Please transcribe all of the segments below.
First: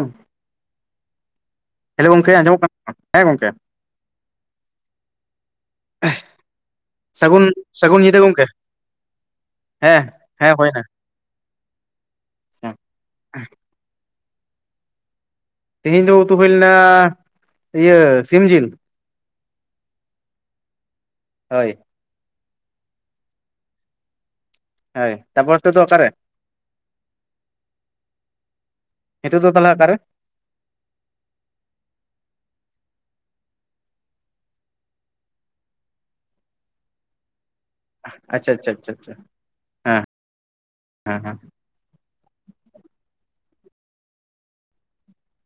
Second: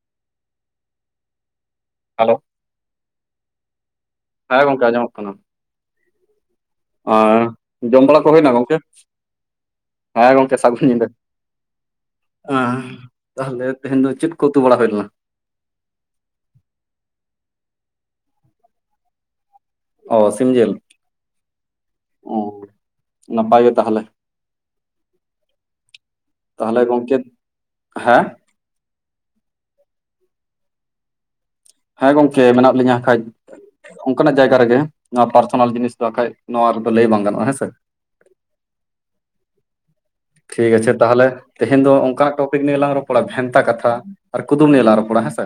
ᱩᱸ ᱦᱮᱞᱳ ᱜᱚᱝᱠᱮ ᱟᱸᱡᱚᱢᱚᱜ ᱠᱟᱱᱟ? ᱦᱮᱸ ᱜᱚᱝᱠᱮ ᱦᱮᱸ ᱜᱚᱝᱠᱮ ᱟᱸᱡᱚᱢᱚᱜ ᱠᱟᱱᱟ ᱾ ᱮᱦ ᱟᱨ ᱡᱚᱢ ᱵᱟᱲᱟ ᱠᱚ ᱦᱩᱭᱱᱟ ᱜᱚᱝᱠᱮ? ᱦᱮᱸ ᱜᱚᱢᱠᱮ ᱥᱟᱹᱜᱩᱱ ᱧᱤᱫᱟᱹ᱾ ᱟᱸᱻ ᱛᱟᱦᱚᱞᱮ ᱛᱮᱦᱮᱧ ᱫᱚ ᱪᱮᱫ ᱠᱚ ᱩᱛᱩ ᱵᱟᱲᱟ ᱦᱩᱭᱞᱮᱱᱟ? ᱛᱮᱦᱤᱧ ᱫᱚ ᱩᱛᱩ ᱦᱩᱭ ᱞᱮᱱᱟ, ᱤᱭᱟᱹ ᱥᱤᱢ ᱡᱤᱞ᱾ ᱚ ᱥᱤᱢᱡᱮᱞ᱾ ᱦᱳᱭ᱾ ᱚ ᱱᱟᱯᱟᱭ ᱜᱮ ᱛᱟᱦᱚᱞᱮ᱾ ᱦᱮᱭ ᱛᱟᱯᱚᱨ ᱱᱤᱛᱳᱜ ᱫᱚ ᱚᱠᱟᱨᱮ? ᱛᱟᱦᱚᱞᱮ ᱜᱚᱝᱠᱮ ᱦᱮᱸ ᱱᱤᱛᱳᱜ ᱫᱚ ᱛᱟᱦᱚᱞᱮ ᱚᱠᱟᱨᱮ ᱦᱮᱸ ᱜᱚᱢᱠᱮ ᱢᱮᱱᱟᱜ ᱞᱤᱧᱟᱹ ᱠᱷᱟᱡ ᱚᱱᱠᱟᱱᱟᱜ ᱡᱟᱭᱜᱟ ᱨᱮᱜᱮ ᱱᱚᱣᱟ ᱯᱟᱨᱥᱚᱱᱟᱞ ᱡᱤᱱᱤᱥ ᱫᱚ ᱵᱟᱠᱷᱟᱡ ᱱᱚᱣᱟ ᱨᱮᱫᱚ ᱞᱟᱹᱭ ᱵᱟᱝ ᱜᱟᱱᱚᱜᱼᱟ ᱦᱮᱸᱥᱮ ᱟᱪᱪᱷᱟ ᱟᱪᱪᱷᱟ ᱟᱪᱪᱷᱟ ᱟᱪᱪᱷᱟ ᱦᱮᱸ ᱴᱷᱤᱠ ᱟᱪᱷᱮ ᱦᱮᱸ ᱛᱟᱦᱞᱮ ᱦᱮᱸ ᱛᱮᱦᱮᱧ ᱫᱚ ᱚᱱᱠᱟᱱᱟᱜ ᱴᱳᱯᱤᱠ ᱱᱤᱭᱮ ᱞᱟᱝ ᱨᱚᱯᱟ ᱵᱷᱮᱱᱛᱟ ᱠᱟᱛᱷᱟ ᱟᱨ ᱠᱩᱫᱩᱢ ᱱᱤᱭᱮ ᱞᱟᱝ ᱨᱚᱯᱚᱲᱟ ᱦᱮᱸᱥᱮ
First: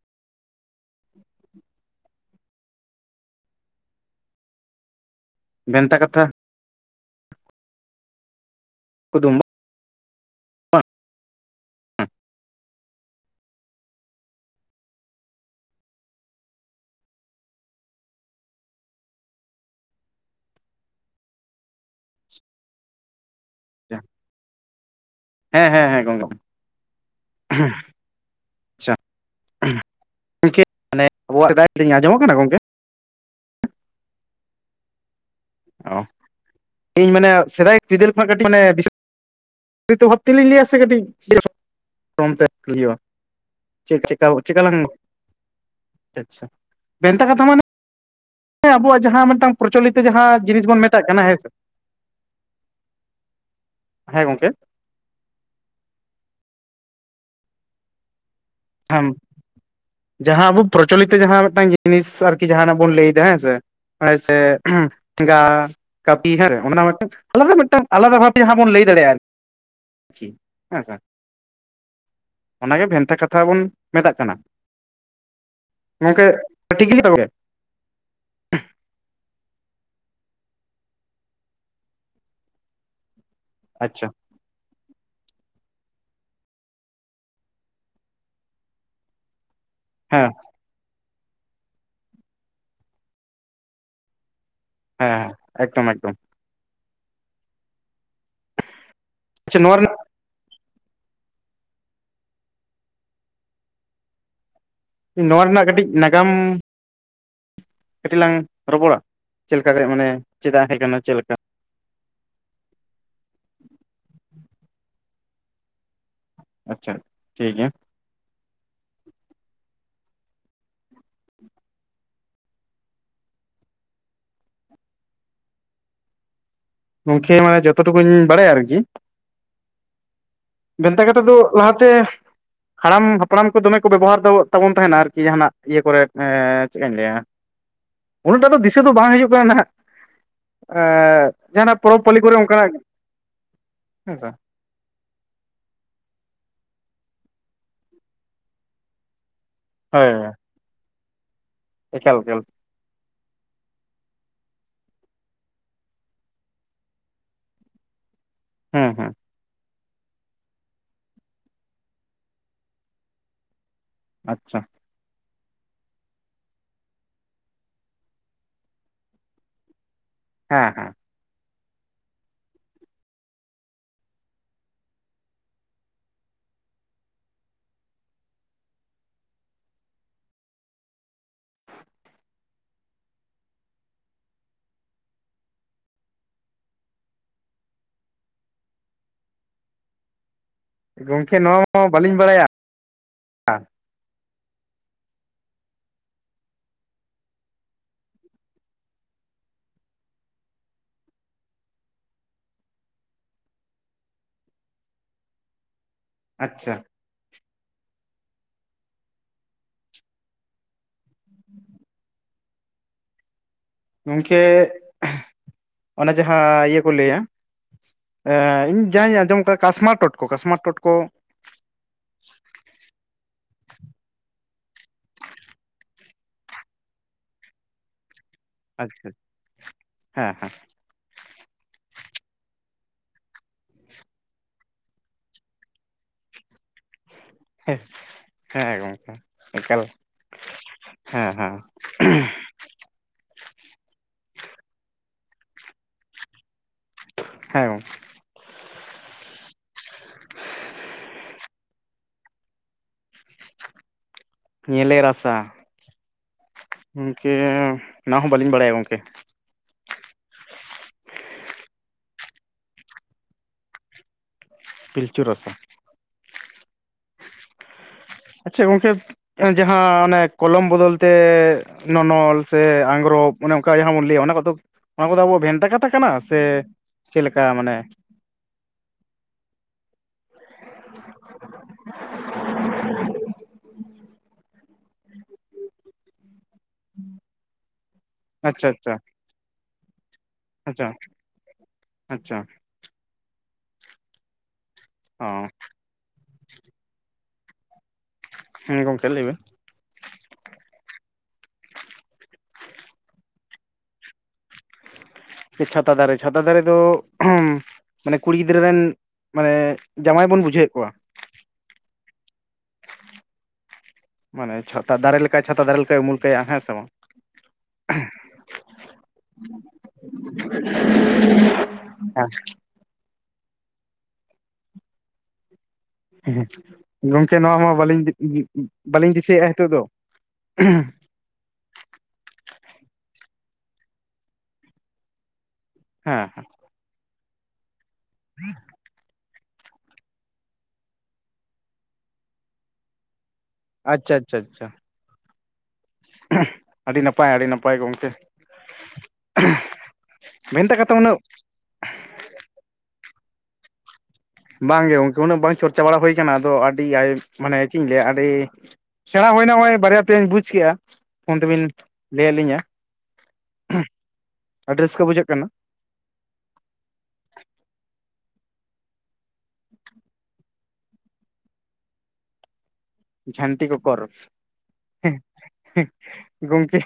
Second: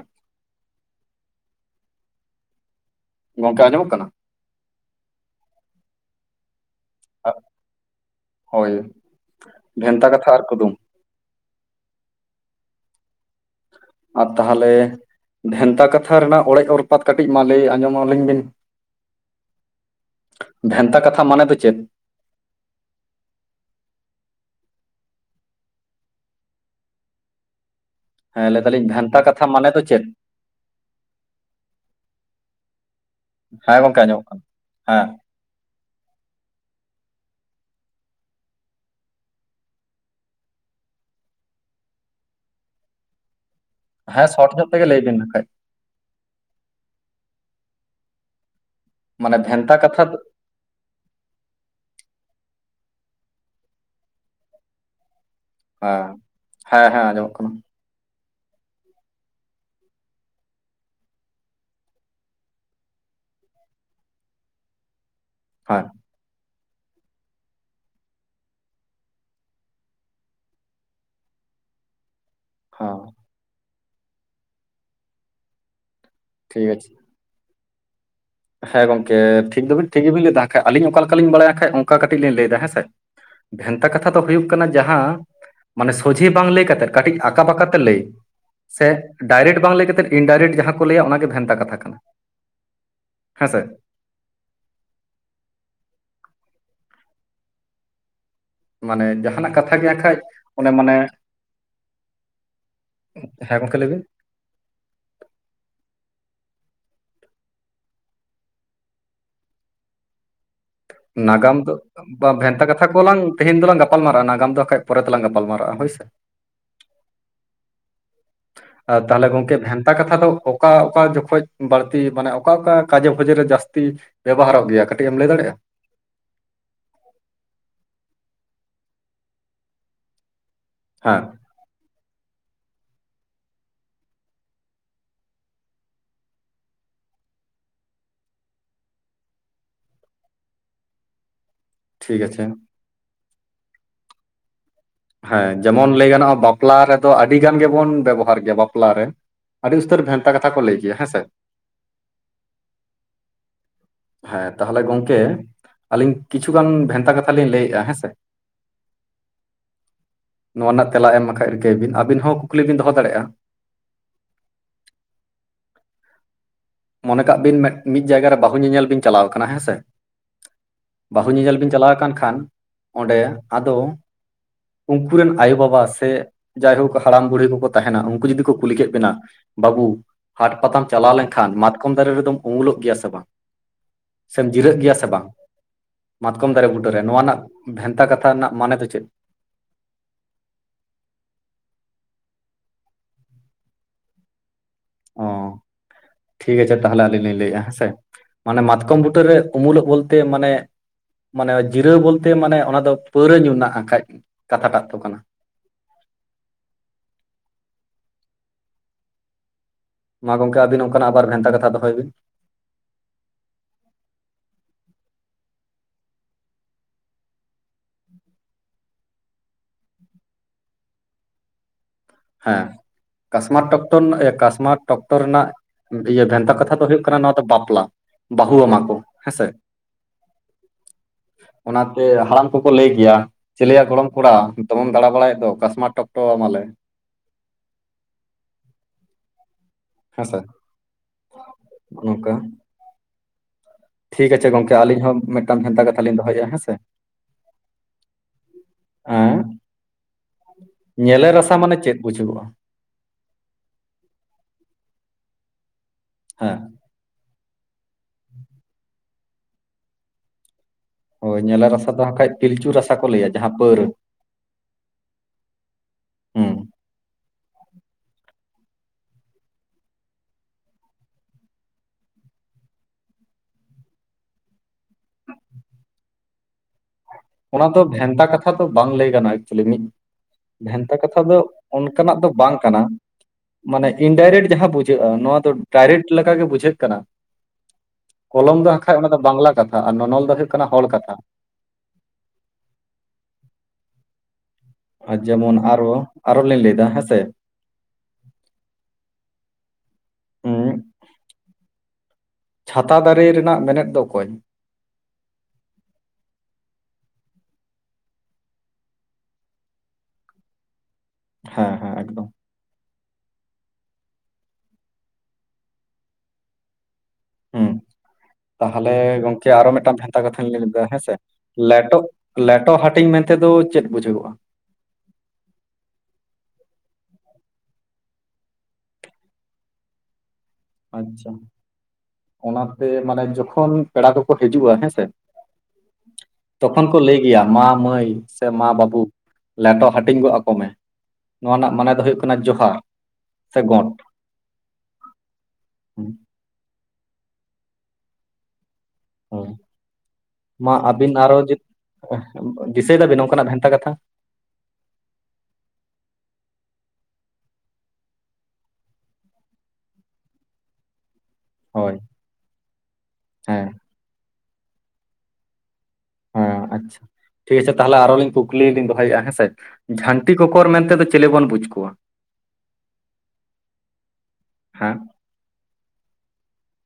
ᱜᱚᱝᱠᱮ ᱟᱸᱡᱚᱢᱚᱜ ᱠᱟᱱᱟ? ᱵᱷᱮᱱᱛᱟ ᱠᱟᱛᱷᱟ ᱟᱦ ᱦᱳᱭ ᱠᱩᱫᱩᱢ ᱵᱷᱮᱱᱛᱟ ᱠᱟᱛᱷᱟ ᱟᱨ ᱠᱩᱫᱩᱢ ᱟᱨ ᱛᱟᱦᱚᱞᱮ ᱵᱷᱮᱱᱛᱟ ᱠᱟᱛᱷᱟ ᱨᱮᱱᱟᱜ ᱚᱲᱮᱡ ᱚᱨᱯᱟᱛ ᱠᱟᱹᱴᱤᱡ ᱢᱟ ᱞᱟᱹᱭ ᱟᱸᱡᱚᱢ ᱟᱹᱞᱤᱧ ᱵᱤᱱ [inaudible] ᱵᱷᱮᱱᱛᱟ ᱠᱟᱛᱷᱟ ᱢᱟᱱᱮ ᱫᱚ ᱪᱮᱫ? [unintelligible] ᱦᱮᱸ ᱦᱮᱸ ᱦᱮᱸ ᱜᱚᱝ ᱦᱮᱸ ᱞᱟᱹᱭ ᱫᱟᱞᱤᱧ ᱵᱷᱮᱱᱛᱟ ᱠᱟᱛᱷᱟ ᱢᱟᱱᱮ ᱫᱚ ᱪᱮᱫ? ᱜᱚᱢᱠᱮ ᱢᱟᱱᱮ ᱟᱵᱚᱣᱟᱜ ᱥᱮᱫᱟᱭ ᱟᱸᱡᱚᱢᱚᱜ ᱠᱟᱱᱟ ᱜᱚᱝᱠᱮ ᱦᱮᱸ ᱜᱚᱝᱠᱮ ᱟᱸᱡᱚᱢᱚᱜ ᱠᱟᱱᱟ ᱦᱮᱸ ᱚ ᱤᱧ ᱢᱟᱱᱮ ᱥᱮᱫᱟᱭ ᱵᱤᱫᱟᱹᱞ ᱠᱷᱚᱱᱟᱜ ᱠᱟᱹᱴᱤᱡ ᱢᱟᱱᱮ [unintelligible] ᱛᱮᱞᱤᱧ ᱞᱟᱹᱭᱟ ᱥᱮ ᱠᱟᱹᱴᱤᱡ ᱛᱮᱼᱟ [unintelligible] ᱪᱮᱫ ᱪᱮᱠᱟ ᱦᱮᱸ ᱥᱚᱴ ᱪᱮᱠᱟ ᱧᱚᱜ ᱞᱟᱝ ᱛᱮᱜᱮ ᱞᱟᱹᱭ ᱵᱤᱱ ᱱᱟᱠᱷᱟᱡ ᱟᱪᱪᱷᱟ ᱵᱷᱮᱱᱛᱟ ᱠᱟᱛᱷᱟ ᱢᱟᱱᱮ ᱟᱵᱚᱣᱟᱜ ᱡᱟᱦᱟᱸ ᱢᱟᱱᱮ ᱢᱤᱫᱴᱟᱝ ᱵᱷᱮᱱᱛᱟ ᱯᱨᱚᱪᱚᱞᱤᱛᱚ ᱠᱟᱛᱷᱟ ᱫᱚ ᱡᱟᱦᱟᱸ ᱡᱤᱱᱤᱥ ᱵᱚᱱ ᱢᱮᱛᱟᱜ ᱠᱟᱱᱟ ᱦᱮᱸᱥᱮ, ᱦᱮᱸ ᱜᱚᱝᱠᱮ? ᱦᱮ ᱦᱮᱸ ᱦᱮᱸ ᱟᱸᱡᱚᱢᱚᱜ ᱠᱟᱱᱟ᱾ ᱦᱮᱸᱢ ᱡᱟᱦᱟᱸ ᱟᱵᱚ ᱯᱨᱚᱪᱚᱞᱤᱛᱚ ᱡᱟᱦᱟᱸ ᱢᱤᱫᱴᱟᱝ ᱡᱤᱱᱤᱥ ᱟᱨᱠᱤ ᱡᱟᱦᱟᱸᱱᱟᱜ ᱵᱚᱱ ᱞᱟᱹᱭ ᱫᱟ ᱦᱮᱸ ᱥᱮ᱾ ᱟᱭ ᱥᱮ ᱦᱮᱸ [unintelligible] ᱠᱟᱹᱯᱤ ᱦᱮᱸ ᱚᱱᱟ ᱢᱤᱫᱴᱟᱝ ᱟᱞᱟᱫᱟ ᱢᱤᱫᱴᱟᱝ ᱟᱞᱟᱫᱟ ᱵᱷᱟᱵ ᱡᱟᱦᱟᱸ ᱵᱚᱱ ᱞᱟᱹᱭ ᱫᱟᱲᱮ ᱭᱟᱜᱼᱟ ᱟᱨᱠᱤ ᱦᱮᱸ ᱥᱮ, ᱚᱱᱟᱜᱮ ᱦᱮᱸ ᱵᱷᱮᱱᱛᱟ ᱠᱟᱛᱷᱟ [unintelligible] ᱢᱮᱛᱟᱜ ᱠᱟᱱᱟ᱾ ᱜᱚᱝᱠᱮ ᱴᱷᱤᱠ [unintelligible] ᱜᱚᱝᱠᱮ? ᱦᱮᱸ ᱜᱚᱢᱠᱮ ᱴᱤᱠ ᱫᱚᱵ ᱴᱤᱠ ᱜᱮᱵᱤ ᱞᱟᱹᱭᱫᱟ ᱦᱟᱸᱜ ᱟᱹᱞᱤᱧ ᱚᱠᱟ ᱞᱮᱠᱟᱞᱤᱧ ᱵᱟᱲᱟᱭ ᱠᱷᱟᱡ ᱚᱱᱠᱟ ᱠᱟᱹᱴᱤᱡ ᱞᱤᱧ ᱞᱟᱹᱭᱫᱟ ᱦᱮᱸᱥᱮ᱾ ᱵᱷᱮᱱᱛᱟ ᱟᱪᱪᱷᱟ ᱠᱟᱛᱷᱟ ᱫᱚ ᱦᱩᱭᱩᱜ ᱠᱟᱱᱟ ᱡᱟᱦᱟᱸ ᱢᱟᱱᱮ ᱥᱚᱡᱷᱮ ᱵᱟᱝ ᱞᱟᱹᱭ ᱠᱟᱛᱮᱫ ᱠᱟᱹᱴᱤᱡ ᱟᱠᱟᱸᱠᱟ ᱵᱟᱸᱠᱟᱛᱮ ᱞᱟᱹᱭ᱾ ᱥᱮ ᱰᱟᱭᱨᱮᱠᱴ ᱵᱟᱝ ᱞᱟᱹᱭ ᱠᱟᱛᱮᱫ ᱦᱮᱸ ᱤᱱᱰᱟᱭᱨᱮᱠᱴ ᱡᱟᱦᱟᱸ ᱠᱚ ᱞᱟᱹᱭᱟ ᱚᱱᱟᱜᱮ ᱵᱷᱮᱱᱛᱟ ᱠᱟᱛᱷᱟ ᱠᱟᱱᱟ᱾ ᱦᱮᱸᱥᱮ? ᱦᱮᱸ ᱮᱠᱫᱚᱢ ᱮᱠᱫᱚᱢ ᱢᱟᱱᱮ ᱡᱟᱦᱱᱟᱜ ᱟᱪᱪᱷᱟ ᱠᱟᱛᱷᱟ ᱱᱚᱣᱟ ᱜᱮ ᱦᱟᱜ ᱨᱮᱱᱟᱜ ᱠᱷᱟᱡ ᱚᱱᱮ ᱢᱟᱱᱮ, ᱦᱮᱸ ᱜᱚᱝᱠᱮ ᱞᱮᱵᱤᱱ ᱱᱚᱣᱟ ᱨᱮᱱᱟᱜ ᱠᱟᱹᱴᱤᱡ ᱱᱟᱜᱟᱢ ᱠᱟᱹᱴᱤᱡ ᱞᱟᱝ ᱨᱚᱯᱚᱲᱟ ᱪᱮᱫ ᱞᱮᱠᱟᱛᱮ ᱢᱟᱱᱮ ᱪᱮᱫᱟᱜ ᱦᱮᱡ ᱠᱟᱱ ᱱᱟᱜᱟᱢ ᱫᱚ ᱵᱷᱮᱱᱛᱟ ᱠᱟᱛᱷᱟ ᱠᱚᱞᱟᱝ ᱛᱮᱦᱮᱧ ᱫᱚᱞᱟᱝ ᱜᱟᱯᱟᱞᱢᱟᱨᱟᱜᱼᱟ ᱱᱟᱜᱟᱢ ᱫᱚ ᱵᱟᱠᱟᱡ ᱯᱚᱨᱮ ᱛᱮᱞᱟᱝ ᱜᱟᱯᱟᱞ ᱢᱟᱨᱟᱨᱟᱜᱼᱟ ᱦᱳᱭᱥᱮ ᱟᱪᱪᱷᱟ ᱴᱷᱤᱠ ᱜᱮᱭᱟ ᱛᱟᱦᱚᱞᱮ ᱜᱚᱝᱠᱮ ᱵᱷᱮᱱᱛᱟ ᱠᱟᱛᱷᱟ ᱫᱚ ᱚᱠᱟ ᱚᱠᱟ ᱡᱚᱠᱷᱚᱡ ᱵᱟᱹᱲᱛᱤ ᱢᱟᱱᱮ ᱚᱠᱟ ᱚᱠᱟ ᱠᱟᱡᱮ ᱵᱷᱚᱡᱮ ᱨᱮ ᱡᱟᱹᱥᱛᱤ ᱵᱮᱵᱚᱦᱟᱨᱚᱜ ᱜᱮᱭᱟ ᱠᱟᱹᱴᱤᱡ ᱮᱢ ᱞᱟᱹᱭ ᱫᱟᱲᱮᱭᱟᱜᱼᱟ ᱜᱚᱝᱠᱮ ᱢᱟᱱᱮ ᱡᱚᱛᱚ ᱴᱩᱠᱩᱧ ᱵᱟᱲᱟᱭᱟ ᱟᱨᱠᱤ, ᱵᱷᱮᱱᱛᱟ ᱦᱮᱸ ᱠᱟᱛᱷᱟ ᱫᱚ ᱞᱟᱦᱟᱛᱮ ᱦᱟᱲᱟᱢ ᱦᱟᱯᱲᱟᱢ ᱠᱚ ᱫᱚᱢᱮ ᱠᱚ ᱵᱮᱵᱚᱦᱟᱨ ᱛᱟᱵᱚᱱ ᱛᱟᱦᱮᱱᱟ ᱟᱨᱠᱤ ᱡᱟᱦᱟᱱᱟᱜ ᱤᱭᱟᱹ ᱠᱚᱨᱮ ᱪᱮᱫ ᱤᱧ ᱞᱟᱹᱭᱟ ᱩᱱᱟᱹᱜᱴᱟ ᱫᱚ ᱫᱤᱥᱟᱹ ᱫᱚ ᱵᱟᱝ ᱦᱤᱡᱩᱜ ᱠᱟᱱᱟ ᱱᱟᱦᱟᱜ ᱮᱸᱻ ᱡᱟᱦᱱᱟᱜ ᱯᱚᱨᱚᱵᱽ ᱯᱟᱹᱞᱤ ᱴᱷᱤᱠ ᱠᱚᱨᱮ ᱟᱪᱷᱮ ᱚᱱᱠᱟᱱᱟᱜ ᱦᱮᱸᱥᱮ ᱦᱮᱸ, ᱡᱮᱢᱚᱱ ᱞᱟᱹᱭ ᱜᱟᱱᱚᱜᱼᱟ ᱵᱟᱯᱞᱟ ᱨᱮᱫᱚ ᱟᱹᱰᱤ ᱜᱟᱱ ᱜᱮᱵᱚᱱ ᱵᱮᱵᱚᱦᱟᱨ ᱜᱮᱭᱟ ᱵᱟᱯᱞᱟᱨᱮ ᱟᱹᱰᱤ ᱩᱥᱛᱟᱹᱨ ᱦᱳᱭ ᱵᱷᱮᱱᱛᱟ ᱠᱟᱛᱷᱟ ᱠᱚ ᱞᱟᱹᱭ ᱜᱮᱭᱟ ᱦᱮᱸᱥᱮ ᱮᱠᱟᱞ ᱮᱠᱟᱞ ᱦᱮᱸ ᱛᱟᱦᱚᱞᱮ ᱜᱚᱝᱠᱮ ᱟᱹᱞᱤᱧ ᱠᱤᱪᱷᱩᱜᱟᱱ ᱵᱷᱮᱱᱛᱟ ᱠᱟᱛᱷᱟ ᱞᱤᱧ ᱞᱟᱹᱭᱮᱜᱼᱟ ᱦᱮᱸᱥᱮ ᱦᱮᱸ ᱦᱮᱸ ᱱᱚᱣᱟ ᱨᱮᱱᱟᱜ ᱛᱮᱞᱟ ᱮᱢ ᱨᱮᱱᱟᱜ ᱠᱷᱟᱡ ᱨᱤᱠᱟᱹᱭ ᱵᱤᱱ ᱟᱹᱵᱤᱱ ᱦᱚᱸ ᱠᱩᱠᱞᱤ ᱵᱤᱱ ᱫᱚᱦᱚ ᱫᱟᱲᱮᱭᱟᱜᱼᱟ ᱟᱪᱪᱷᱟ ᱢᱚᱱᱮ ᱠᱟᱜ ᱵᱤᱱ ᱢᱮᱫ-ᱢᱤᱫ ᱡᱟᱭᱜᱟ ᱨᱮ ᱵᱟᱹᱦᱩ ᱧᱮᱧᱮᱞ ᱵᱤᱱ ᱪᱟᱞᱟᱣ ᱠᱟᱱᱟ ᱦᱮᱸ ᱥᱮ ᱦᱮᱸ ᱦᱮᱸ ᱵᱟᱹᱦᱩ ᱧᱮᱧᱮᱞ ᱵᱤᱱ ᱪᱟᱞᱟᱣ ᱠᱟᱱ ᱠᱷᱟᱱ ᱚᱸᱰᱮ ᱟᱫᱚ ᱩᱝᱠᱩ ᱨᱮᱱ ᱟᱭᱳᱼᱵᱟᱵᱟ ᱥᱮ ᱡᱟᱭᱦᱳᱠ ᱦᱟᱲᱟᱢ ᱵᱩᱲᱦᱤ ᱠᱚᱠᱚ ᱛᱟᱦᱮᱱᱟ ᱩᱝᱠᱩ ᱡᱩᱫᱤ ᱠᱚ ᱠᱩᱞᱤ ᱠᱮᱫ ᱵᱤᱱᱟ ᱵᱟᱹᱵᱩ ᱦᱟᱴ ᱯᱟᱛᱟᱢ ᱪᱟᱞᱟᱣ ᱞᱮᱱᱠᱷᱟᱱ ᱢᱟᱛᱠᱚᱢ ᱫᱟᱨᱮ ᱨᱮᱫᱚᱢ ᱩᱢᱩᱞᱚᱜ ᱜᱮᱭᱟ ᱥᱮ ᱵᱟᱝ ᱥᱮᱢ ᱡᱤᱨᱟᱹᱜ ᱜᱮᱭᱟ ᱥᱮ ᱵᱟᱝ ᱢᱟᱛᱠᱚᱢ ᱫᱟᱨᱮ ᱵᱩᱴᱟᱹᱨᱮ ᱱᱚᱣᱟ ᱨᱮᱱᱟᱜ ᱵᱷᱮᱱᱛᱟ ᱠᱟᱛᱷᱟ ᱨᱮᱱᱟᱜ ᱢᱟᱱᱮ ᱫᱚ ᱪᱮᱫ ᱜᱚᱢᱠᱮ ᱱᱚᱣᱟ ᱢᱟ ᱵᱟᱹᱞᱤᱧ ᱵᱟᱲᱟᱭᱟ ᱚ [inaudible] ᱴᱷᱤᱠ ᱟᱪᱷᱮ ᱛᱟᱦᱚᱞᱮ ᱟᱹᱞᱤᱧ ᱞᱤᱧ ᱞᱟᱹᱭᱮᱜᱼᱟ ᱦᱮᱸᱥᱮ ᱢᱟᱱᱮ ᱢᱟᱛᱠᱚᱢ ᱵᱩᱴᱟᱹᱨᱮ ᱩᱢᱩᱞᱚᱜ ᱵᱚᱞᱛᱮ ᱢᱟᱱᱮ ᱢᱟᱱᱮ ᱡᱤᱨᱟᱹᱣ ᱵᱚᱞᱛᱮ ᱢᱟᱱᱮ ᱚᱱᱟ ᱫᱚ ᱯᱟᱹᱣᱨᱟᱹ ᱧᱩ ᱨᱮᱱᱟᱜ ᱦᱟᱜ ᱠᱷᱟᱡ ᱠᱟᱛᱷᱟᱴᱟᱜ ᱫᱚ ᱠᱟᱱᱟ ᱟᱪᱪᱷᱟ ᱢᱟ ᱜᱚᱢᱠᱮ ᱟᱹᱵᱤᱱ ᱚᱱᱠᱟᱱᱟᱜᱵᱟᱨ ᱜᱷᱟᱱᱴᱟ ᱠᱟᱛᱷᱟ ᱫᱚᱦᱚᱭ ᱵᱤᱱ ᱜᱚᱢᱠᱮᱜ ᱚᱱᱟ ᱡᱟᱦᱟᱸ ᱤᱭᱟᱹ ᱠᱚ ᱞᱟᱹᱭᱟ ᱮ ᱤᱧ ᱡᱟᱦᱟᱺᱧ ᱟᱸᱡᱚᱢ ᱠᱟᱫᱼᱟ ᱠᱟᱥᱢᱟ ᱴᱚᱴᱠᱚ ᱠᱟᱥᱢᱟ ᱴᱚᱴᱠᱚ ᱦᱮᱸ ᱠᱟᱥᱢᱟ ᱴᱚᱠᱴᱚ ᱰᱚᱠᱛᱚᱨ ᱠᱟᱥᱢᱟᱴ ᱰᱚᱠᱛᱚᱨ ᱨᱮᱱᱟᱜ ᱤᱭᱟᱹ ᱵᱷᱮᱱᱛᱟ ᱠᱟᱛᱷᱟ ᱫᱚ ᱦᱩᱭᱩᱜ ᱠᱟᱱᱟ ᱱᱚᱣᱟ ᱫᱚ ᱵᱟᱯᱞᱟ ᱵᱟᱹᱦᱩᱣᱟᱢᱟ ᱠᱚ ᱟᱪᱪᱷᱟ ᱦᱮᱸᱥᱮ ᱦᱮᱸ ᱚᱱᱟᱛᱮ ᱦᱟᱲᱟᱢ ᱠᱚᱠᱚ ᱞᱟᱹᱭ ᱜᱮᱭᱟ ᱪᱤᱞᱤᱭᱟ ᱜᱚᱲᱚᱢ ᱠᱚᱲᱟ ᱫᱚᱢᱮᱢ ᱫᱟᱬᱟ ᱵᱟᱲᱟᱭᱮᱫ ᱫᱚ ᱠᱟᱥᱢᱟ ᱴᱚᱠᱴᱚᱣᱟᱢᱟᱞᱮ ᱦᱮᱸ ᱜᱚᱢᱠᱮ ᱮᱠᱟᱞ ᱦᱮᱸᱥᱮ ᱦᱮᱸ ᱦᱮᱸ ᱱᱚᱝᱠᱟ ᱴᱷᱤᱠ ᱟᱪᱷᱮ ᱜᱚᱝᱠᱮ ᱟᱹᱞᱤᱧ ᱦᱚᱸ ᱢᱤᱫᱴᱟᱝ ᱵᱷᱮᱱᱛᱟ ᱠᱟᱛᱷᱟᱞᱤᱧ ᱫᱚᱦᱚᱭᱮᱫᱼᱟ ᱦᱮᱸ ᱥᱮ ᱦᱮᱸ ᱜᱚᱢᱠᱮ ᱦᱮᱸ ᱧᱮᱞᱮ ᱨᱟᱥᱟ ᱢᱟᱱᱮ ᱪᱮᱫ ᱵᱩᱡᱷᱩᱜᱚᱜᱼᱟ ᱧᱮᱞᱮ ᱨᱟᱥᱟ ᱦᱟᱸ ᱜᱚᱝᱠᱮ ᱚᱱᱟ ᱦᱚᱸ ᱵᱟᱹᱞᱤᱧ ᱵᱟᱲᱟᱭᱟ ᱜᱚᱝᱠᱮ ᱦᱳᱭ ᱧᱮᱞᱟ ᱨᱟᱥᱟ ᱫᱚ ᱦᱟᱠᱷᱟᱡ ᱯᱤᱞᱪᱩ ᱨᱟᱥᱟ ᱠᱚ ᱞᱟᱹᱭᱟ ᱡᱟᱦᱟᱸ ᱯᱟᱹᱨ ᱯᱤᱞᱪᱩ ᱨᱟᱥᱟ ᱦᱩᱸ ᱟᱪᱷᱟ ᱜᱚᱝᱠᱮ ᱡᱟᱦᱟᱸ ᱚᱱᱮ ᱠᱚᱞᱚᱢ ᱵᱚᱫᱚᱞ ᱛᱮ ᱱᱚᱱᱚᱞ ᱥᱮ ᱟᱝᱜᱽᱨᱚᱵ ᱚᱱᱮ ᱚᱱᱠᱟ ᱡᱟᱦᱟᱸ ᱵᱚᱱ ᱞᱟᱹᱭᱟ ᱚᱱᱟ ᱠᱚᱫᱚ ᱚᱱᱟ ᱠᱚᱫᱚ ᱟᱵᱚᱣᱟᱜ ᱵᱷᱮᱱᱛᱟ ᱠᱟᱛᱷᱟ ᱠᱟᱱᱟ ᱥᱮ ᱪᱮᱫ ᱞᱮᱠᱟ ᱚᱱᱟ ᱢᱟᱱᱮ ᱫᱚ ᱵᱷᱮᱱᱛᱟ ᱠᱟᱛᱷᱟ ᱠᱟᱛᱷᱟ ᱫᱚ ᱵᱟᱝ ᱞᱟᱹᱭ ᱜᱟᱱᱚᱜᱟ ᱮᱠᱪᱩᱭᱮᱞᱤ ᱢᱤᱫ ᱵᱷᱮᱱᱛᱟ ᱠᱟᱛᱷᱟ ᱫᱚ ᱚᱱᱠᱟᱱᱟᱜ ᱫᱚ ᱵᱟᱝ ᱠᱟᱱᱟ ᱢᱟᱱᱮ ᱤᱱᱰᱟᱭᱨᱮᱠᱴ ᱡᱟᱦᱟᱸ ᱵᱩᱡᱷᱟᱹᱜᱼᱟ ᱱᱚᱣᱟ ᱫᱚ ᱰᱟᱭᱨᱮᱴ ᱞᱮᱠᱟᱜᱮ ᱵᱩᱡᱷᱟᱹᱜ ᱠᱚᱞᱚᱢ ᱫᱚ ᱦᱟᱸ ᱠᱷᱟᱡ ᱚᱱᱟ ᱫᱚ ᱵᱟᱝᱞᱟ ᱠᱟᱛᱷᱟ ᱟᱨ ᱱᱚᱱᱚᱞ ᱫᱚ ᱦᱩᱭᱩᱜ ᱠᱟᱱᱟ ᱦᱚᱲ ᱟᱪᱷᱟ ᱠᱟᱛᱷᱟ ᱟᱪᱷᱟ ᱟᱨ ᱚ ᱡᱮᱢᱚᱱ ᱟᱨᱚ ᱟᱨᱚ ᱞᱤᱧ ᱞᱟᱹᱭ ᱫᱟ ᱦᱮᱸᱥᱮ ᱦᱮᱸ ᱜᱚᱝᱠᱮ ᱞᱟᱹᱭ ᱵᱮᱱ ᱦᱩᱸ ᱪᱷᱟᱛᱟ ᱫᱟᱨᱮ ᱨᱮᱱᱟᱜ ᱢᱮᱱᱮᱫ ᱫᱚ ᱚᱠᱚᱭ? ᱪᱷᱟᱛᱟ ᱫᱟᱨᱮ ᱪᱷᱟᱛᱟ ᱫᱟᱨᱮ ᱫᱚ [unintelligible] ᱢᱟᱱᱮ ᱠᱩᱲᱤ ᱜᱤᱫᱽᱨᱟᱹ ᱨᱮᱱ ᱢᱟᱱᱮ ᱡᱟᱶᱟᱭ ᱵᱚᱱ ᱵᱩᱡᱷᱟᱹᱣᱮᱫ ᱠᱚᱣᱟ ᱦᱮᱸ ᱦᱮᱸ ᱮᱜᱽ ᱢᱟᱱᱮ ᱪᱷᱟᱛᱟ ᱫᱟᱨᱮ ᱞᱮᱠᱟᱭ ᱪᱷᱟᱛᱟ ᱫᱟᱨᱮ ᱞᱮᱠᱟᱭ ᱩᱢᱩᱞ ᱠᱟᱭᱟ ᱦᱮᱸ ᱥᱮ ᱵᱟᱝ ᱦᱩᱸ ᱛᱟᱦᱚᱞᱮ ᱜᱚᱢᱠᱮ ᱟᱨᱚ ᱢᱤᱫᱴᱟᱝ ᱵᱷᱮᱱᱛᱟ ᱠᱟᱛᱷᱟᱧ ᱞᱮᱫᱟ ᱦᱮᱸᱥᱮ ᱞᱮᱴᱚ ᱞᱮ ᱞᱮᱴᱚ ᱦᱟᱹᱴᱤᱧ ᱢᱮᱱᱛᱮ ᱫᱚ ᱪᱮᱫ ᱵᱩᱡᱷᱟᱹᱜᱚᱜᱼᱟ ᱦᱮᱸ ᱜᱚᱢᱠᱮ ᱱᱚᱣᱟ ᱢᱟ ᱵᱟᱹᱞᱤᱧ ᱵᱟᱹᱞᱤᱧ ᱫᱤᱥᱟᱹᱭᱮᱫᱼᱟ ᱱᱤᱛᱚᱜ ᱫᱚ ᱟᱪᱪᱷᱟ ᱚᱱᱟᱛᱮ ᱢᱟᱱᱮ ᱡᱚᱠᱷᱚᱱ ᱯᱮᱲᱟ ᱠᱚ ᱠᱚ ᱦᱤᱡᱩᱜᱼᱟ ᱦᱮᱸᱥᱮ ᱦᱮᱸ ᱦᱮᱸ ᱛᱚᱠᱷᱚᱱ ᱠᱚ ᱞᱟᱹᱭ ᱜᱮᱭᱟ ᱢᱟ ᱢᱟᱹᱭ ᱥᱮ ᱢᱟ ᱵᱟᱹᱵᱩ ᱞᱮᱴᱚ ᱦᱟᱹᱴᱤᱧ ᱜᱚᱜ ᱟᱠᱚ ᱢᱮ ᱱᱚᱣᱟ ᱨᱮᱱᱟᱜ ᱢᱟᱱᱮ ᱫᱚ ᱦᱩᱭᱩᱜ ᱠᱟᱱᱟ ᱡᱚᱦᱟᱨ ᱥᱮ ᱜᱚᱸᱰ ᱟᱪᱪᱷᱟ ᱟᱪᱪᱷᱟ ᱟᱪᱪᱷᱟ ᱟᱹᱰᱤ ᱱᱟᱯᱟᱭ ᱟᱹᱰᱤ ᱱᱟᱯᱟᱭ ᱜᱚᱢᱠᱮ ᱦᱳᱭ ᱢᱟ ᱵᱷᱮᱱᱛᱟ ᱠᱟᱛᱷᱟ ᱟᱹᱵᱤᱱ ᱩᱱᱟᱹᱜ ᱟᱨᱚ ᱫᱤᱥᱟᱹᱭ ᱫᱟᱹᱵᱤᱱ ᱚᱱᱠᱟᱱᱟᱜ ᱵᱷᱮᱱᱛᱟ ᱠᱟᱛᱷᱟ ᱵᱟᱝᱜᱮ ᱜᱚᱢᱠᱮ ᱩᱱᱟᱹᱜ ᱵᱟᱝ ᱪᱚᱨᱪᱟ ᱵᱟᱲᱟ ᱦᱩᱭ ᱟᱠᱟᱱᱟ ᱟᱫᱚ ᱟᱹᱰᱤ ᱟᱭ ᱢᱟᱱᱮ ᱪᱮᱫ ᱤᱧ ᱞᱟᱹᱭᱟ ᱟᱹᱰᱤ ᱥᱮᱬᱟ ᱦᱩᱭᱱᱟ ᱱᱚᱜᱼᱚᱭ ᱵᱟᱨᱭᱟ ᱯᱮᱭᱟᱧ ᱵᱩᱡ ᱠᱮᱜᱼᱟ ᱯᱷᱳᱱ ᱛᱮᱵᱮᱱ ᱦᱳᱭ ᱞᱟᱹᱭᱼᱟᱜ ᱞᱤᱧᱟ ᱦᱮᱸ ᱟᱹᱰᱤ ᱨᱟᱹᱥᱠᱟ ᱵᱩᱡᱷᱟᱹᱜ ᱠᱟᱱᱟ ᱦᱮᱸ ᱟᱪᱪᱷᱟ ᱴᱷᱤᱠ ᱜᱟᱪᱷᱮ ᱛᱟᱦᱚᱞᱮ ᱟᱨᱚᱞᱤᱧ ᱠᱩᱠᱞᱤ ᱞᱤᱧ ᱫᱚᱦᱚᱭᱮᱜᱼᱟ ᱦᱮᱸᱥᱮ ᱡᱷᱟᱹᱱᱴᱤ ᱠᱚᱠᱚᱨ ᱢᱮᱱᱛᱮᱫᱚ ᱪᱤᱞᱤ ᱵᱚᱱ ᱵᱩᱡ ᱠᱚᱣᱟ ᱡᱷᱟᱹᱱᱴᱤ ᱠᱚᱠᱚᱨ ᱦᱮᱸ ᱦᱮᱸᱜ ᱦᱮᱸᱜ ᱜᱚᱢᱠᱮ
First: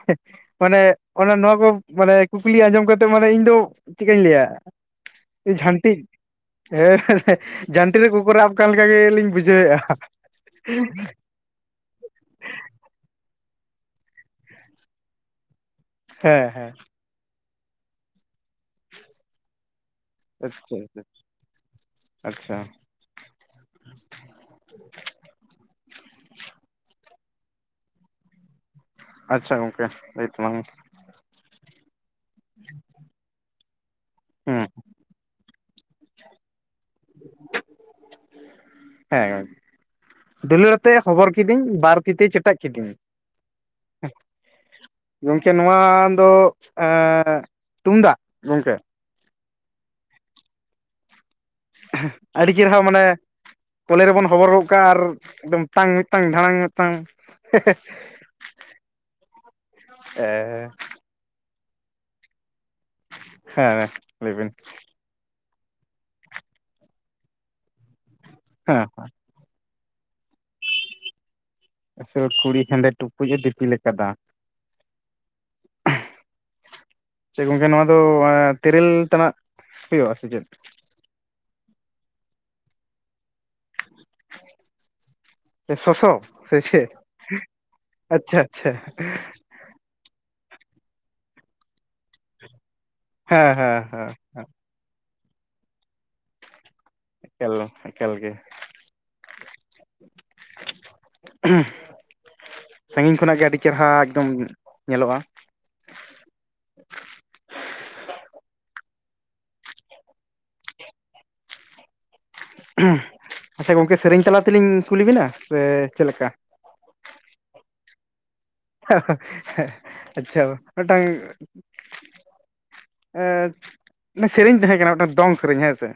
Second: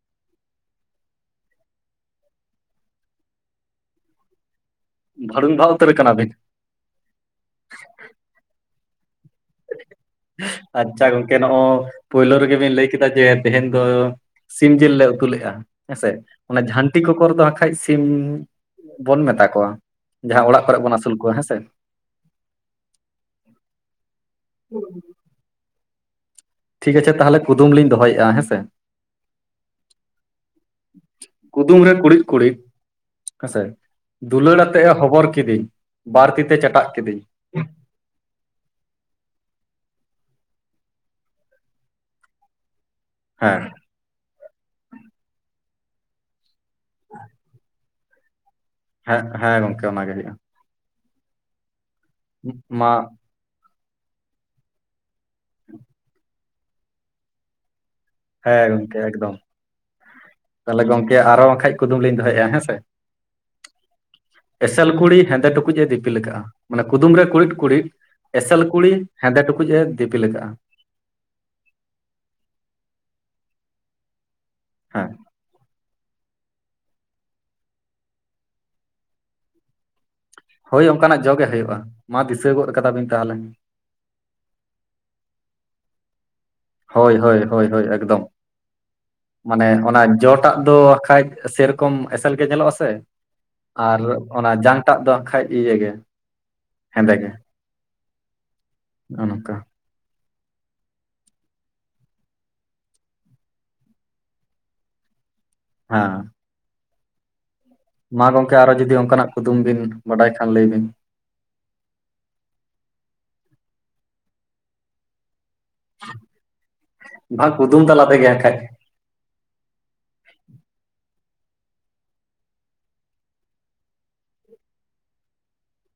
ᱢᱟᱱᱮ ᱚᱱᱟ ᱱᱚᱣᱟ ᱠᱚ ᱢᱟᱱᱮ ᱠᱩᱠᱞᱤ ᱟᱸᱡᱚᱢ ᱠᱟᱛᱮᱜ ᱢᱟᱱᱮ ᱤᱧ ᱫᱚ ᱪᱮᱫᱠᱟᱧ ᱞᱟᱹᱭᱟ ᱵᱷᱟᱹᱲᱩᱢᱵᱷᱟᱜ ᱩᱛᱟᱹᱨ ᱡᱷᱟᱹᱱᱴᱤ ᱠᱟᱱᱟᱵᱤᱱ ᱦᱮᱸ ᱡᱷᱟᱹᱱᱴᱤ ᱨᱮ ᱠᱚᱠᱚᱨ‌ ᱮ ᱟᱵ ᱠᱟᱱ ᱞᱮᱠᱟ ᱜᱮᱻᱞᱤᱧ ᱵᱩᱡᱷ ᱟᱪᱪᱷᱟ ᱜᱚᱢᱠᱮ ᱱᱚᱜᱼᱚᱭ ᱯᱳᱭᱞᱳ ᱨᱮᱜᱮ ᱵᱤᱱ ᱞᱟᱹᱭ ᱠᱮᱫᱟ ᱡᱮ ᱛᱮᱦᱮᱧ ᱫᱚ ᱥᱤᱢ ᱡᱮᱞ ᱞᱮ ᱩᱛᱩ ᱞᱮᱜ-ᱟ ᱦᱮᱸᱥᱮ ᱦᱮᱸ ᱚᱱᱟ ᱦᱮᱸ ᱡᱷᱟᱹᱱᱴᱤ ᱠᱚᱠᱚᱨ ᱫᱚ ᱱᱟᱠᱷᱟᱡ ᱥᱤᱢ ᱵᱚᱱ ᱢᱮᱛᱟ ᱠᱚᱣᱟ ᱡᱟᱦᱟ ᱚᱲᱟᱜ ᱟᱪᱪᱷᱟ ᱠᱚᱨᱮᱜ ᱵᱚᱱ ᱟᱹᱥᱩᱞ ᱠᱚᱣᱟ ᱦᱮᱸᱥᱮ ᱟᱪᱪᱷᱟ ᱴᱷᱤᱠ ᱜᱟᱪᱷᱮ ᱛᱟᱦᱚᱞᱮ ᱠᱩᱫᱩᱢ ᱞᱤᱧ ᱫᱚᱦᱚᱭᱮᱜᱼᱟ ᱦᱮᱸ ᱥᱮ ᱟᱪᱪᱷᱟᱠ ᱜᱚᱢᱠᱮ ᱞᱮᱭ ᱛᱟᱞᱟᱝ ᱢᱮ ᱠᱩᱫᱩᱢ ᱨᱮ ᱠᱩᱲᱤᱫ ᱠᱩᱲᱤᱫ ᱦᱮᱸᱥᱮ ᱫᱩᱞᱟᱹᱲ ᱦᱮᱸ ᱟᱛᱮᱜ ᱮ ᱦᱚᱵᱚᱨ ᱠᱤᱫᱤᱧ ᱵᱟᱨ ᱛᱤ ᱛᱮ ᱪᱮᱴᱟᱜ ᱠᱤᱫᱤᱧ ᱦᱮᱸ ᱫᱟᱩᱞᱟᱹᱲ ᱟᱛᱮᱜ ᱮ ᱦᱚᱵᱚᱨ ᱠᱤᱫᱤᱧ ᱵᱟᱨ ᱛᱤ ᱛᱮ ᱪᱮᱴᱟᱜ ᱠᱤᱫᱤᱧ ᱦᱮᱸ ᱜᱚᱢᱠᱮ ᱱᱚᱣᱟ ᱫᱚ ᱛᱩᱢᱫᱟᱜ ᱜᱚᱢᱠᱮ ᱦᱮᱸ ᱦᱮᱸ ᱜᱚᱢᱠᱮ ᱚᱱᱟ ᱜᱮ ᱦᱳᱭᱳᱜᱼᱟ ᱟᱹᱰᱤ ᱪᱮᱨᱦᱟ ᱢᱟ ᱢᱟᱱᱮ ᱠᱚᱞᱮ ᱨᱮᱵᱚᱱ ᱦᱚᱵᱚᱨ ᱜᱚᱜ ᱠᱟᱜᱼᱟ ᱟᱨ ᱮᱠᱫᱚᱢ ᱛᱟᱝ ᱢᱤᱛᱟᱝ ᱫᱷᱟᱲᱟᱝ ᱛᱟᱝ ᱦᱮᱦᱮᱻ ᱦᱮᱸ ᱜᱚᱢᱠᱮ ᱮᱠᱫᱚᱢ ᱾ ᱛᱟᱦᱚᱞᱮ ᱜᱚᱢᱠᱮ ᱟᱨᱦᱚ ᱵᱟᱠᱷᱟᱡ ᱠᱩᱫᱩᱢ ᱞᱤᱧ ᱫᱚᱦᱚᱭᱮᱜᱼᱟ ᱦᱮᱸ ᱥᱮ ᱦᱮᱸ ᱞᱟᱹᱭ ᱵᱤᱱ ᱮᱥᱮᱞ ᱠᱩᱲᱤ ᱦᱮᱸᱫᱮ ᱴᱩᱠᱩᱡ ᱮ ᱫᱤᱯᱤᱞ ᱫᱤᱯᱤᱞ ᱠᱟᱜᱼᱟ ᱢᱟᱱᱮ ᱠᱩᱫᱩᱢ ᱨᱮ ᱠᱩᱲᱤᱫ ᱠᱩᱲᱤᱫ ᱮᱥᱮᱞ ᱦᱮᱸ ᱠᱩᱲᱤ ᱦᱮᱸᱫᱮ ᱴᱩᱠᱩᱡ ᱮ ᱫᱤᱯᱤᱞ ᱠᱟᱜᱼᱟ ᱮᱥᱮᱞ ᱠᱩᱲᱤ ᱦᱮᱸᱫᱮ ᱴᱩᱠᱩᱡ ᱮ ᱫᱤᱯᱤᱞ ᱠᱟᱫᱟ ᱦᱮᱸ ᱪᱮᱫ ᱜᱚᱢᱠᱮ ᱱᱚᱣᱟ ᱫᱚ ᱛᱮᱨᱮᱞ ᱛᱟᱱᱟᱜ ᱦᱳᱭᱳᱜᱼᱟ ᱥᱮ ᱪᱮᱫ ᱦᱳᱭ ᱚᱱᱠᱟᱱᱟᱜ ᱡᱚ ᱜᱮ ᱦᱳᱭᱳᱜᱼᱟ ᱢᱟ ᱫᱤᱥᱟᱹ ᱜᱚᱫ ᱠᱟᱫᱟᱵᱤᱱ ᱛᱟᱦᱚᱞᱮ ᱥᱚᱥᱚ ᱥᱮ ᱪᱮᱫ ᱦᱳᱭ ᱦᱳᱭ ᱦᱳᱭ ᱦᱳᱭ ᱮᱠᱫᱚᱢ ᱟᱪᱪᱷᱟ ᱟᱪᱪᱷᱟ ᱢᱟᱱᱮ ᱚᱱᱟ ᱡᱚᱴᱟᱜ ᱫᱚ ᱟᱻᱠᱷᱟᱡ ᱥᱮᱨᱚᱠᱚᱢ ᱮᱥᱮᱞ ᱜᱮ ᱧᱮᱞᱚᱜ-ᱟ ᱥᱮ ᱦᱮᱸ ᱦᱮᱸ ᱦᱮᱸ ᱟᱨ ᱦᱮᱸ ᱚᱱᱟ ᱡᱟᱝᱴᱟᱜ ᱫᱚ ᱟᱻᱠᱷᱟᱡ ᱤᱭᱟᱹ ᱜᱮ ᱮᱠᱟᱞ ᱮᱠᱟᱞ ᱜᱮ ᱱᱚᱜ ᱚ ᱱᱚᱝᱠᱟ [unintelligible] ᱥᱟᱹᱸᱜᱤᱧ ᱠᱷᱚᱱᱟᱜ ᱜᱮ ᱟᱹᱰᱤ ᱪᱮᱨᱦᱟ ᱮᱠᱫᱚᱢ ᱧᱮᱞᱚᱜᱼᱟ ᱦᱮᱸ ᱢᱟ ᱜᱚᱝᱠᱮ ᱟᱨᱚ ᱡᱩᱫᱤ ᱚᱝᱠᱟᱱᱟᱜ ᱠᱩᱫᱩᱢ ᱵᱤᱱ ᱵᱟᱰᱟᱭ ᱠᱷᱟᱱ ᱞᱟᱹᱭ ᱵᱤᱱ ᱟᱪᱪᱷᱟ ᱜᱚᱝᱠᱮ ᱥᱮᱨᱮᱧ ᱛᱟᱞᱟ ᱛᱮᱞᱤᱧ ᱠᱩᱞᱤ ᱵᱤᱱᱟ ᱥᱮ ᱪᱮᱫ ᱞᱮᱠᱟ ᱵᱟᱝ ᱠᱩᱫᱩᱢ ᱛᱟᱞᱟ ᱛᱮᱜᱮ ᱦᱟᱸᱜ ᱟᱠᱷᱟᱡ ᱟᱪᱪᱷᱟ ᱢᱤᱫᱴᱟᱝ ᱮᱸ, ᱥᱮᱨᱮᱧ ᱛᱟᱦᱮᱸ ᱠᱟᱱᱟ ᱢᱤᱫᱴᱮᱱ ᱫᱚᱝ ᱥᱮᱨᱮᱧ ᱦᱮᱸ ᱥᱮ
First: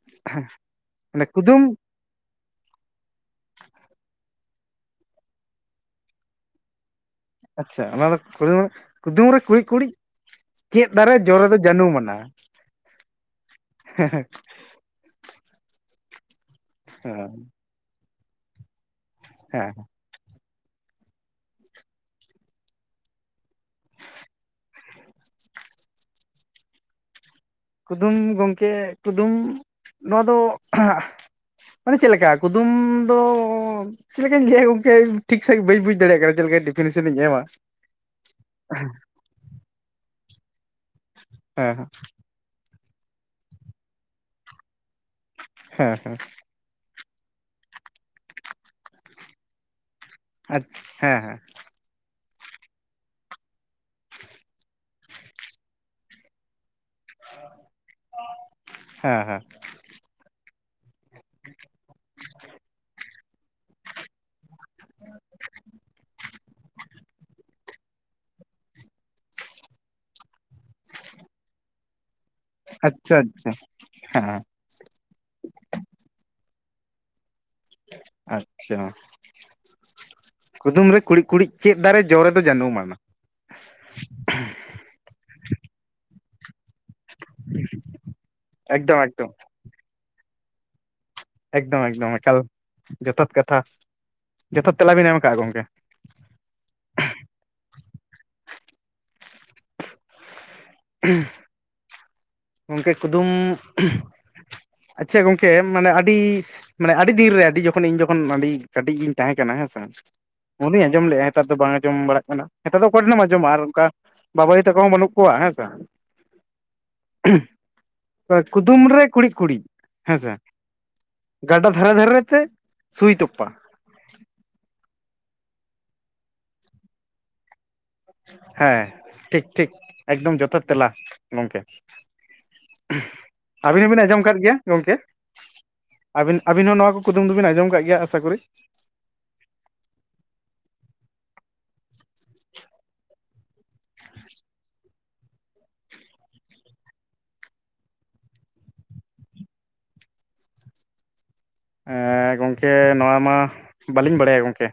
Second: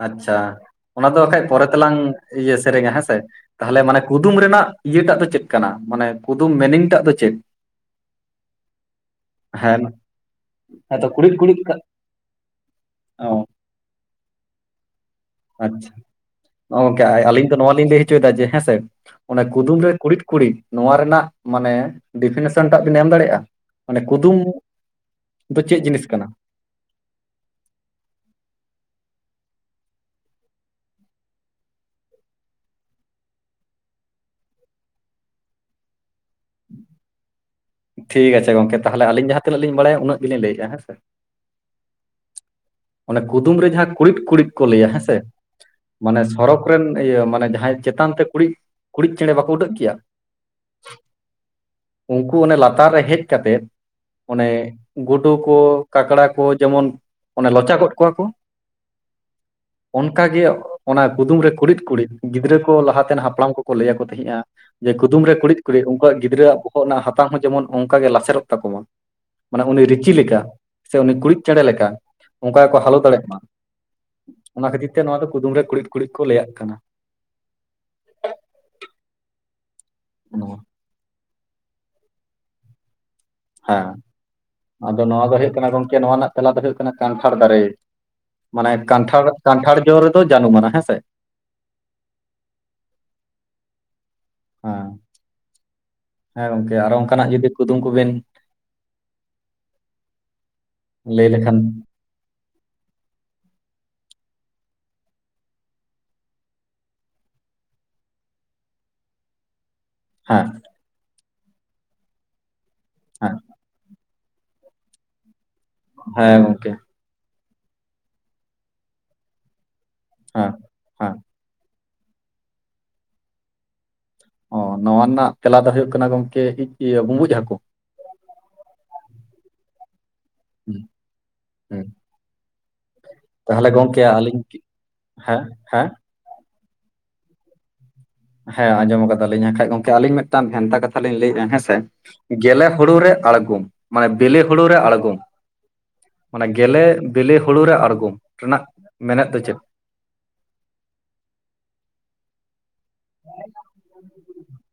ᱟᱪᱪᱷᱟ ᱚᱱᱟ ᱫᱚ ᱚᱱᱮ ᱦᱟᱸᱜ ᱠᱷᱟᱡ ᱠᱩᱫᱩᱢ ᱯᱚᱨᱮ ᱛᱮᱞᱟᱝ ᱤᱭᱟᱹ ᱥᱮᱨᱮᱧᱟ ᱦᱮᱸᱥᱮ ᱛᱟᱦᱚᱞᱮ ᱢᱟᱱᱮ ᱠᱩᱫᱩᱢ ᱨᱮᱱᱟᱜ ᱤᱭᱟᱹᱴᱟᱜ ᱫᱚ ᱪᱮᱫ ᱠᱟᱱᱟ ᱢᱟᱱᱮ ᱠᱩᱫᱩᱢ ᱢᱮᱱᱤᱝ ᱴᱟᱜ ᱫᱚ ᱪᱮᱫ ᱟᱪᱪᱷᱟ ᱚᱱᱟ ᱫᱚ ᱠᱩᱫᱩᱢ ᱠᱩᱫᱩᱢ ᱨᱮ ᱠᱩᱬᱤᱫ ᱦᱮᱸ ᱠᱩᱬᱤᱫ ᱪᱮᱫ ᱦᱮᱸᱛᱚ ᱫᱟᱨᱮ ᱠᱩᱲᱤᱫ ᱡᱚ ᱨᱮᱫᱚ ᱠᱩᱲᱤᱫ ᱠᱟᱜ ᱡᱟᱹᱱᱩᱢᱟᱱᱟ ᱚ [inaudible] ᱟᱪᱪᱷᱟ ᱜᱚᱝᱠᱮ ᱟᱹᱞᱤᱧ ᱫᱚ ᱱᱚᱣᱟ ᱞᱤᱧ ᱞᱟᱹᱭ ᱦᱚᱪᱚᱭ ᱫᱟ ᱡᱮ ᱦᱮᱸ ᱥᱮ ᱚᱱᱟ ᱦᱮᱸ ᱠᱩᱫᱩᱢ ᱨᱮ ᱠᱩᱬᱤᱫ ᱠᱩᱬᱤᱫ ᱱᱚᱣᱟ ᱨᱮᱱᱟᱜ ᱢᱟᱱᱮ ᱰᱤᱯᱷᱤᱱᱮᱥᱚᱱ ᱴᱟᱜ ᱵᱤᱱ ᱮᱢ ᱫᱟᱲᱮᱜᱼᱟ ᱢᱟᱱᱮ ᱠᱩᱫᱩᱢ ᱫᱚ ᱪᱮᱫ ᱡᱤᱱᱤᱥ ᱠᱟᱱᱟ ᱠᱩᱫᱩᱢ ᱜᱚᱝᱠᱮ ᱠᱩᱫᱩᱢ ᱱᱚᱣᱟ ᱫᱚ ᱢᱟᱱᱮ ᱪᱮᱫ ᱞᱮᱠᱟ ᱠᱩᱫᱩᱢ ᱫᱚᱻ ᱪᱮᱫ ᱞᱮᱠᱟᱧ ᱞᱟᱹᱭᱟ ᱜᱚᱝᱠᱮ ᱴᱷᱤᱠ ᱥᱟᱺᱦᱤᱡ ᱵᱟᱹᱧ ᱵᱩᱡᱽ ᱫᱟᱲᱮᱭᱟᱜ ᱠᱟᱱᱟ, ᱪᱮᱫ ᱞᱮᱠᱟ ᱰᱤᱯᱷᱤᱱᱮᱥᱚᱱᱤᱧ ᱮᱢᱟ ᱴᱷᱤᱠ ᱟᱪᱷᱮ ᱜᱚᱝᱠᱮ ᱛᱟᱦᱞᱮ ᱟᱞᱤᱧ ᱡᱟᱦᱟ ᱛᱤᱱᱟᱹᱜ ᱞᱤᱧ ᱵᱟᱲᱟᱭᱟ ᱩᱱᱟᱹᱜ ᱜᱤᱞᱤᱧ ᱞᱟᱹᱭᱮᱜ-ᱟ ᱦᱮᱸ ᱥᱮ ᱦᱮᱸ ᱦᱮᱸ ᱚᱱᱮ ᱠᱩᱫᱩᱢ ᱨᱮ ᱡᱟᱦᱟᱸ ᱠᱩᱬᱤᱫ ᱠᱩᱬᱤᱫ ᱠᱚ ᱞᱟᱹᱭᱟ ᱦᱮᱸᱥᱮ ᱦᱮᱸ ᱦᱮᱸ ᱢᱟᱱᱮ ᱥᱚᱨᱚᱠ ᱨᱮᱱ ᱤᱭᱟᱹ ᱢᱟᱱᱮ ᱡᱟᱦᱟᱸᱭ ᱪᱮᱛᱟᱱ ᱛᱮ ᱠᱩᱬᱤᱫ ᱠᱩᱬᱤᱫ ᱪᱮᱬᱮ ᱵᱟᱠᱚ ᱩᱰᱟᱹᱜ ᱜᱮᱭᱟ ᱟ ᱦᱮᱸ ᱦᱮᱸ ᱩᱝᱠᱩ ᱚᱱᱮ ᱞᱟᱛᱟᱨ ᱨᱮ ᱦᱮᱡ ᱠᱟᱛᱮᱫ ᱚᱱᱮ ᱜᱩᱰᱩ ᱠᱚ ᱠᱟᱠᱲᱟ ᱠᱚ ᱡᱮᱢᱚᱱ ᱚᱱᱮ ᱞᱚᱪᱟ ᱜᱚᱫ ᱠᱚᱣᱟ ᱠᱚ ᱦᱮᱸ ᱦᱮᱸ ᱚᱱᱠᱟᱜᱮ ᱚᱱᱟ ᱠᱩᱫᱩᱢ ᱨᱮ ᱠᱩᱲᱤᱫ ᱠᱩᱲᱤᱫ ᱜᱤᱫᱽᱨᱟᱹ ᱠᱚ ᱞᱟᱦᱟ ᱛᱮᱱ ᱦᱟᱯᱲᱟᱢ ᱠᱚᱠᱚ ᱞᱟᱹᱭᱟᱠᱚ ᱛᱟᱦᱮᱸᱫᱼᱟ ᱡᱮ ᱠᱩᱫᱩᱢ ᱨᱮ ᱠᱩᱢᱤᱫ ᱠᱩᱬᱤᱫ ᱩᱱᱠᱩᱣᱟᱜ ᱜᱤᱫᱽᱨᱟᱹᱣᱟᱜ ᱵᱚᱦᱚᱜ ᱨᱮᱱᱟᱜ ᱦᱟᱛᱟᱝ ᱦᱚᱸ ᱡᱮᱢᱚᱱ ᱚᱝᱠᱟᱜᱮ ᱞᱟᱥᱮᱨᱚᱜ ᱛᱟᱠᱚ ᱢᱟ ᱢᱟᱱᱮ ᱩᱱᱤ ᱨᱤᱪᱤ ᱞᱮᱠᱟ ᱥᱮ ᱩᱱᱤ ᱠᱩᱬᱤᱫ ᱪᱮᱬᱮ ᱞᱮᱠᱟ ᱚᱝᱠᱟ ᱜᱮᱠᱚ ᱦᱟᱞᱚ ᱟᱪᱪᱷᱟ ᱫᱟᱲᱭᱟᱜ ᱢᱟ ᱟᱪᱪᱷᱟ ᱦᱮᱸ ᱚᱱᱟ ᱠᱷᱟᱹᱛᱤᱨ ᱛᱮ ᱱᱚᱣᱟ ᱫᱚ ᱠᱩᱫᱩᱢ ᱨᱮ ᱠᱩᱬᱤᱫ ᱠᱩᱬᱤᱫ ᱠᱚ ᱞᱟᱹᱭᱟᱜ ᱠᱟᱱᱟ ᱟᱪᱷᱟ ᱱᱚᱣᱟ ᱠᱩᱫᱩᱢ ᱨᱮ ᱠᱩᱬᱤᱫ ᱠᱩᱬᱤᱫ ᱪᱮᱫ ᱫᱟᱨᱮ ᱡᱚ ᱨᱮ ᱫᱚ ᱡᱟᱹᱱᱩᱢ ᱟᱱᱟ ᱦᱮᱸ ᱟᱫᱚ ᱱᱚᱣᱟ ᱫᱚ ᱦᱩᱭᱩᱜ ᱠᱟᱱᱟ ᱜᱚᱝᱠᱮ ᱱᱚᱣᱟ ᱨᱮᱱᱟᱜ ᱛᱮᱞᱟ ᱠᱚ ᱫᱚ ᱠᱟᱱᱴᱷᱟᱲ ᱫᱟᱨᱮ ᱢᱟᱱᱮ ᱮᱠᱫᱚᱢ ᱠᱟᱱᱴᱷᱟᱲ ᱮᱠᱫᱚᱢ ᱠᱟᱱᱴᱷᱟᱲ ᱡᱚ ᱨᱮ ᱫᱚ ᱡᱟᱹᱱᱩᱢᱟᱱᱟ ᱦᱮᱸᱥᱮ ᱮᱠᱫᱚᱢ ᱮᱠᱫᱚᱢ ᱮᱠᱟᱞ ᱡᱚᱛᱷᱟᱛ ᱠᱟᱛᱷᱟ ᱡᱚᱛᱷᱟᱛ ᱦᱮᱸ ᱛᱮᱞᱟᱵᱤᱱ ᱮᱢ ᱟᱠᱟᱜᱼᱟ ᱜᱚᱝᱠᱮ ᱦᱮᱸ ᱜᱚᱝᱠᱮ ᱟᱨᱚ ᱚᱝᱠᱟᱱᱟᱜ ᱡᱩᱫᱤ ᱠᱩᱫᱩᱢ ᱠᱚᱵᱮᱱ ᱞᱟᱹᱭ ᱞᱮᱠᱷᱟᱱ ᱜᱚᱝᱠᱮ ᱠᱩᱫᱩᱢ ᱟᱪᱷᱟ ᱜᱚᱝᱠᱮ ᱢᱟᱱᱮ ᱟᱹᱰᱤ ᱢᱟᱱᱮ ᱟᱹᱰᱤ ᱫᱤᱱ ᱨᱮ ᱟᱹᱰᱤ ᱡᱚᱠᱷᱚᱱ ᱤᱧ ᱡᱚᱠᱷᱚᱱ ᱟᱹᱰᱤ ᱠᱟᱹᱴᱤᱡ ᱤᱧ ᱛᱟᱦᱮᱸ ᱠᱟᱱᱟ ᱦᱮᱸᱥᱮ ᱦᱮᱸ ᱩᱱᱫᱚᱧ ᱟᱸᱡᱚᱢ ᱞᱮᱜ-ᱟ ᱱᱮᱛᱟᱨ ᱫᱚ ᱵᱟᱝ ᱟᱸᱡᱚᱢ ᱵᱟᱲᱟᱜ ᱠᱟᱱᱟ ᱱᱮᱛᱟᱨ ᱫᱚ ᱚᱠᱚᱭ ᱴᱷᱮᱱᱮᱢ ᱦᱮᱸ ᱟᱸᱡᱚᱢᱟ ᱟᱨ ᱚᱝᱠᱟ ᱵᱟᱵᱟ ᱟᱭᱩ ᱛᱟᱠᱚ ᱦᱚᱸ ᱵᱟᱹᱱᱩᱜ ᱠᱚᱣᱟ ᱦᱮᱸ ᱥᱮ ᱦᱮᱸ ᱜᱚᱝᱠᱮ ᱠᱩᱫᱩᱢ ᱨᱮ ᱠᱩᱬᱤᱫ ᱠᱩᱬᱤᱫ ᱦᱮᱸᱥᱮ ᱦᱮᱸ ᱦᱮᱸ ᱜᱟᱰᱟ ᱫᱷᱟᱨᱮ ᱫᱷᱟᱨᱮ ᱛᱮ ᱥᱩᱭ ᱛᱚᱯᱟ ᱚ ᱱᱚᱣᱟ ᱨᱮᱱᱟᱜ ᱛᱮᱞᱟ ᱫᱚ ᱦᱩᱭᱩᱜ ᱠᱟᱱᱟ ᱜᱚᱝᱠᱮ ᱤᱭᱟᱹ ᱵᱩᱢᱵᱩᱡ ᱦᱟᱹᱠᱩ ᱦᱮᱸ ᱴᱷᱤᱠ ᱴᱷᱤᱠ ᱮᱠᱫᱚᱢ ᱡᱚᱛᱷᱟᱛ ᱦᱩᱸ ᱛᱮᱞᱟ ᱜᱚᱝᱠᱮ ᱦᱩᱸ ᱛᱟᱦᱚᱞᱮ ᱟᱹᱵᱤᱱ ᱦᱚᱸᱵᱤᱱ ᱜᱚᱝᱠᱮ ᱟᱸᱡᱚᱢ ᱠᱟᱫ ᱟᱹᱞᱤᱧ ᱜᱮᱭᱟ ᱠᱤ- ᱜᱚᱝᱠᱮ ᱦᱮᱸ ᱦᱮᱸ ᱟᱹᱵᱤᱱ ᱟᱹᱵᱤᱱ ᱦᱚᱸ ᱱᱚᱣᱟ ᱠᱚ ᱠᱩᱫᱩᱢ ᱫᱚᱵᱤᱱ ᱟᱸᱡᱚᱢ ᱠᱟᱜ ᱜᱮᱭᱟ ᱟᱥᱟ ᱠᱚᱨᱤ ᱦᱮᱸ ᱟᱸᱡᱚᱢ ᱠᱟᱫᱟᱞᱤᱧ ᱮᱱᱠᱦᱟᱡ ᱜᱚᱝᱠᱮ ᱟᱹᱞᱤᱧ ᱢᱤᱫᱴᱟᱝ ᱵᱷᱮᱱᱛᱟ ᱠᱟᱛᱷᱟ ᱞᱤᱧ ᱞᱟᱹᱭᱮᱜᱼᱟ ᱦᱮᱸ ᱥᱮ ᱜᱮᱞᱮ ᱦᱩᱲᱩ ᱨᱮ ᱟᱬᱜᱚᱢ ᱢᱟᱱᱮ ᱵᱮᱞᱮ ᱦᱩᱲᱩ ᱨᱮ ᱟᱬᱜᱚᱢ ᱢᱟᱱᱮ ᱜᱮᱞᱮ ᱵᱮᱞᱮ ᱦᱩᱲᱩ ᱨᱮ ᱟᱬᱜᱚᱢ ᱨᱮᱱᱟᱜ ᱢᱮᱱᱮᱫ ᱫᱚ ᱪᱮᱫ ᱜᱚᱢᱠᱮ ᱱᱚᱣᱟ ᱢᱟ ᱵᱟᱹᱞᱤᱧ ᱵᱟᱲᱟᱭᱟ ᱜᱚᱢᱠᱮ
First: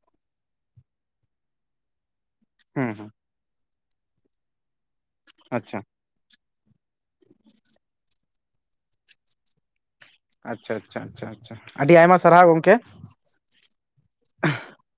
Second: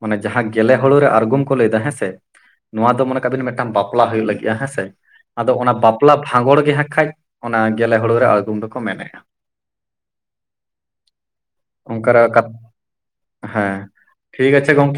ᱢᱟᱱᱮ ᱡᱟᱦᱟᱸ ᱫᱚ ᱜᱮᱞᱮ ᱦᱩᱲᱩ ᱨᱮ ᱟᱬᱜᱚᱢ ᱠᱚ ᱞᱟᱹᱭᱫᱟ ᱦᱮᱸᱥᱮ ᱱᱚᱣᱟ ᱦᱩᱸ ᱫᱚ ᱦᱩᱸ ᱢᱟᱱᱮ ᱠᱟᱵᱤᱱ ᱢᱤᱫᱴᱟᱱ ᱵᱟᱯᱞᱟ ᱦᱩᱭᱩᱜ ᱞᱟᱹᱜᱤᱫᱼᱟ ᱦᱮᱸᱥᱮ ᱟᱫᱚ ᱚᱱᱟ ᱟᱪᱪᱷᱟ ᱵᱟᱯᱞᱟ ᱵᱟᱯᱞᱟ ᱵᱷᱟᱸᱜᱚᱲ ᱜᱮᱭᱟᱦᱟᱜ ᱠᱷᱟᱡ ᱚᱱᱟ ᱜᱮᱞᱮ ᱦᱩᱲᱩᱨ ᱨᱮ ᱟᱬᱜᱚᱢ ᱫᱚᱠᱚ ᱢᱮᱱᱮᱜᱼᱟ ᱟᱪᱷᱟ ᱟᱪᱷᱟ ᱟᱪᱷᱟ ᱟᱪᱦᱟ ᱟᱹᱰᱤ ᱚᱱᱠᱟ ᱟᱭᱢᱟ ᱥᱟᱨᱦᱟᱣ ᱠᱟᱛ ᱜᱚᱝᱠᱮ ᱦᱮᱸ ᱴᱷᱤᱠ ᱟᱪᱦᱮ ᱜᱚᱝᱠᱮ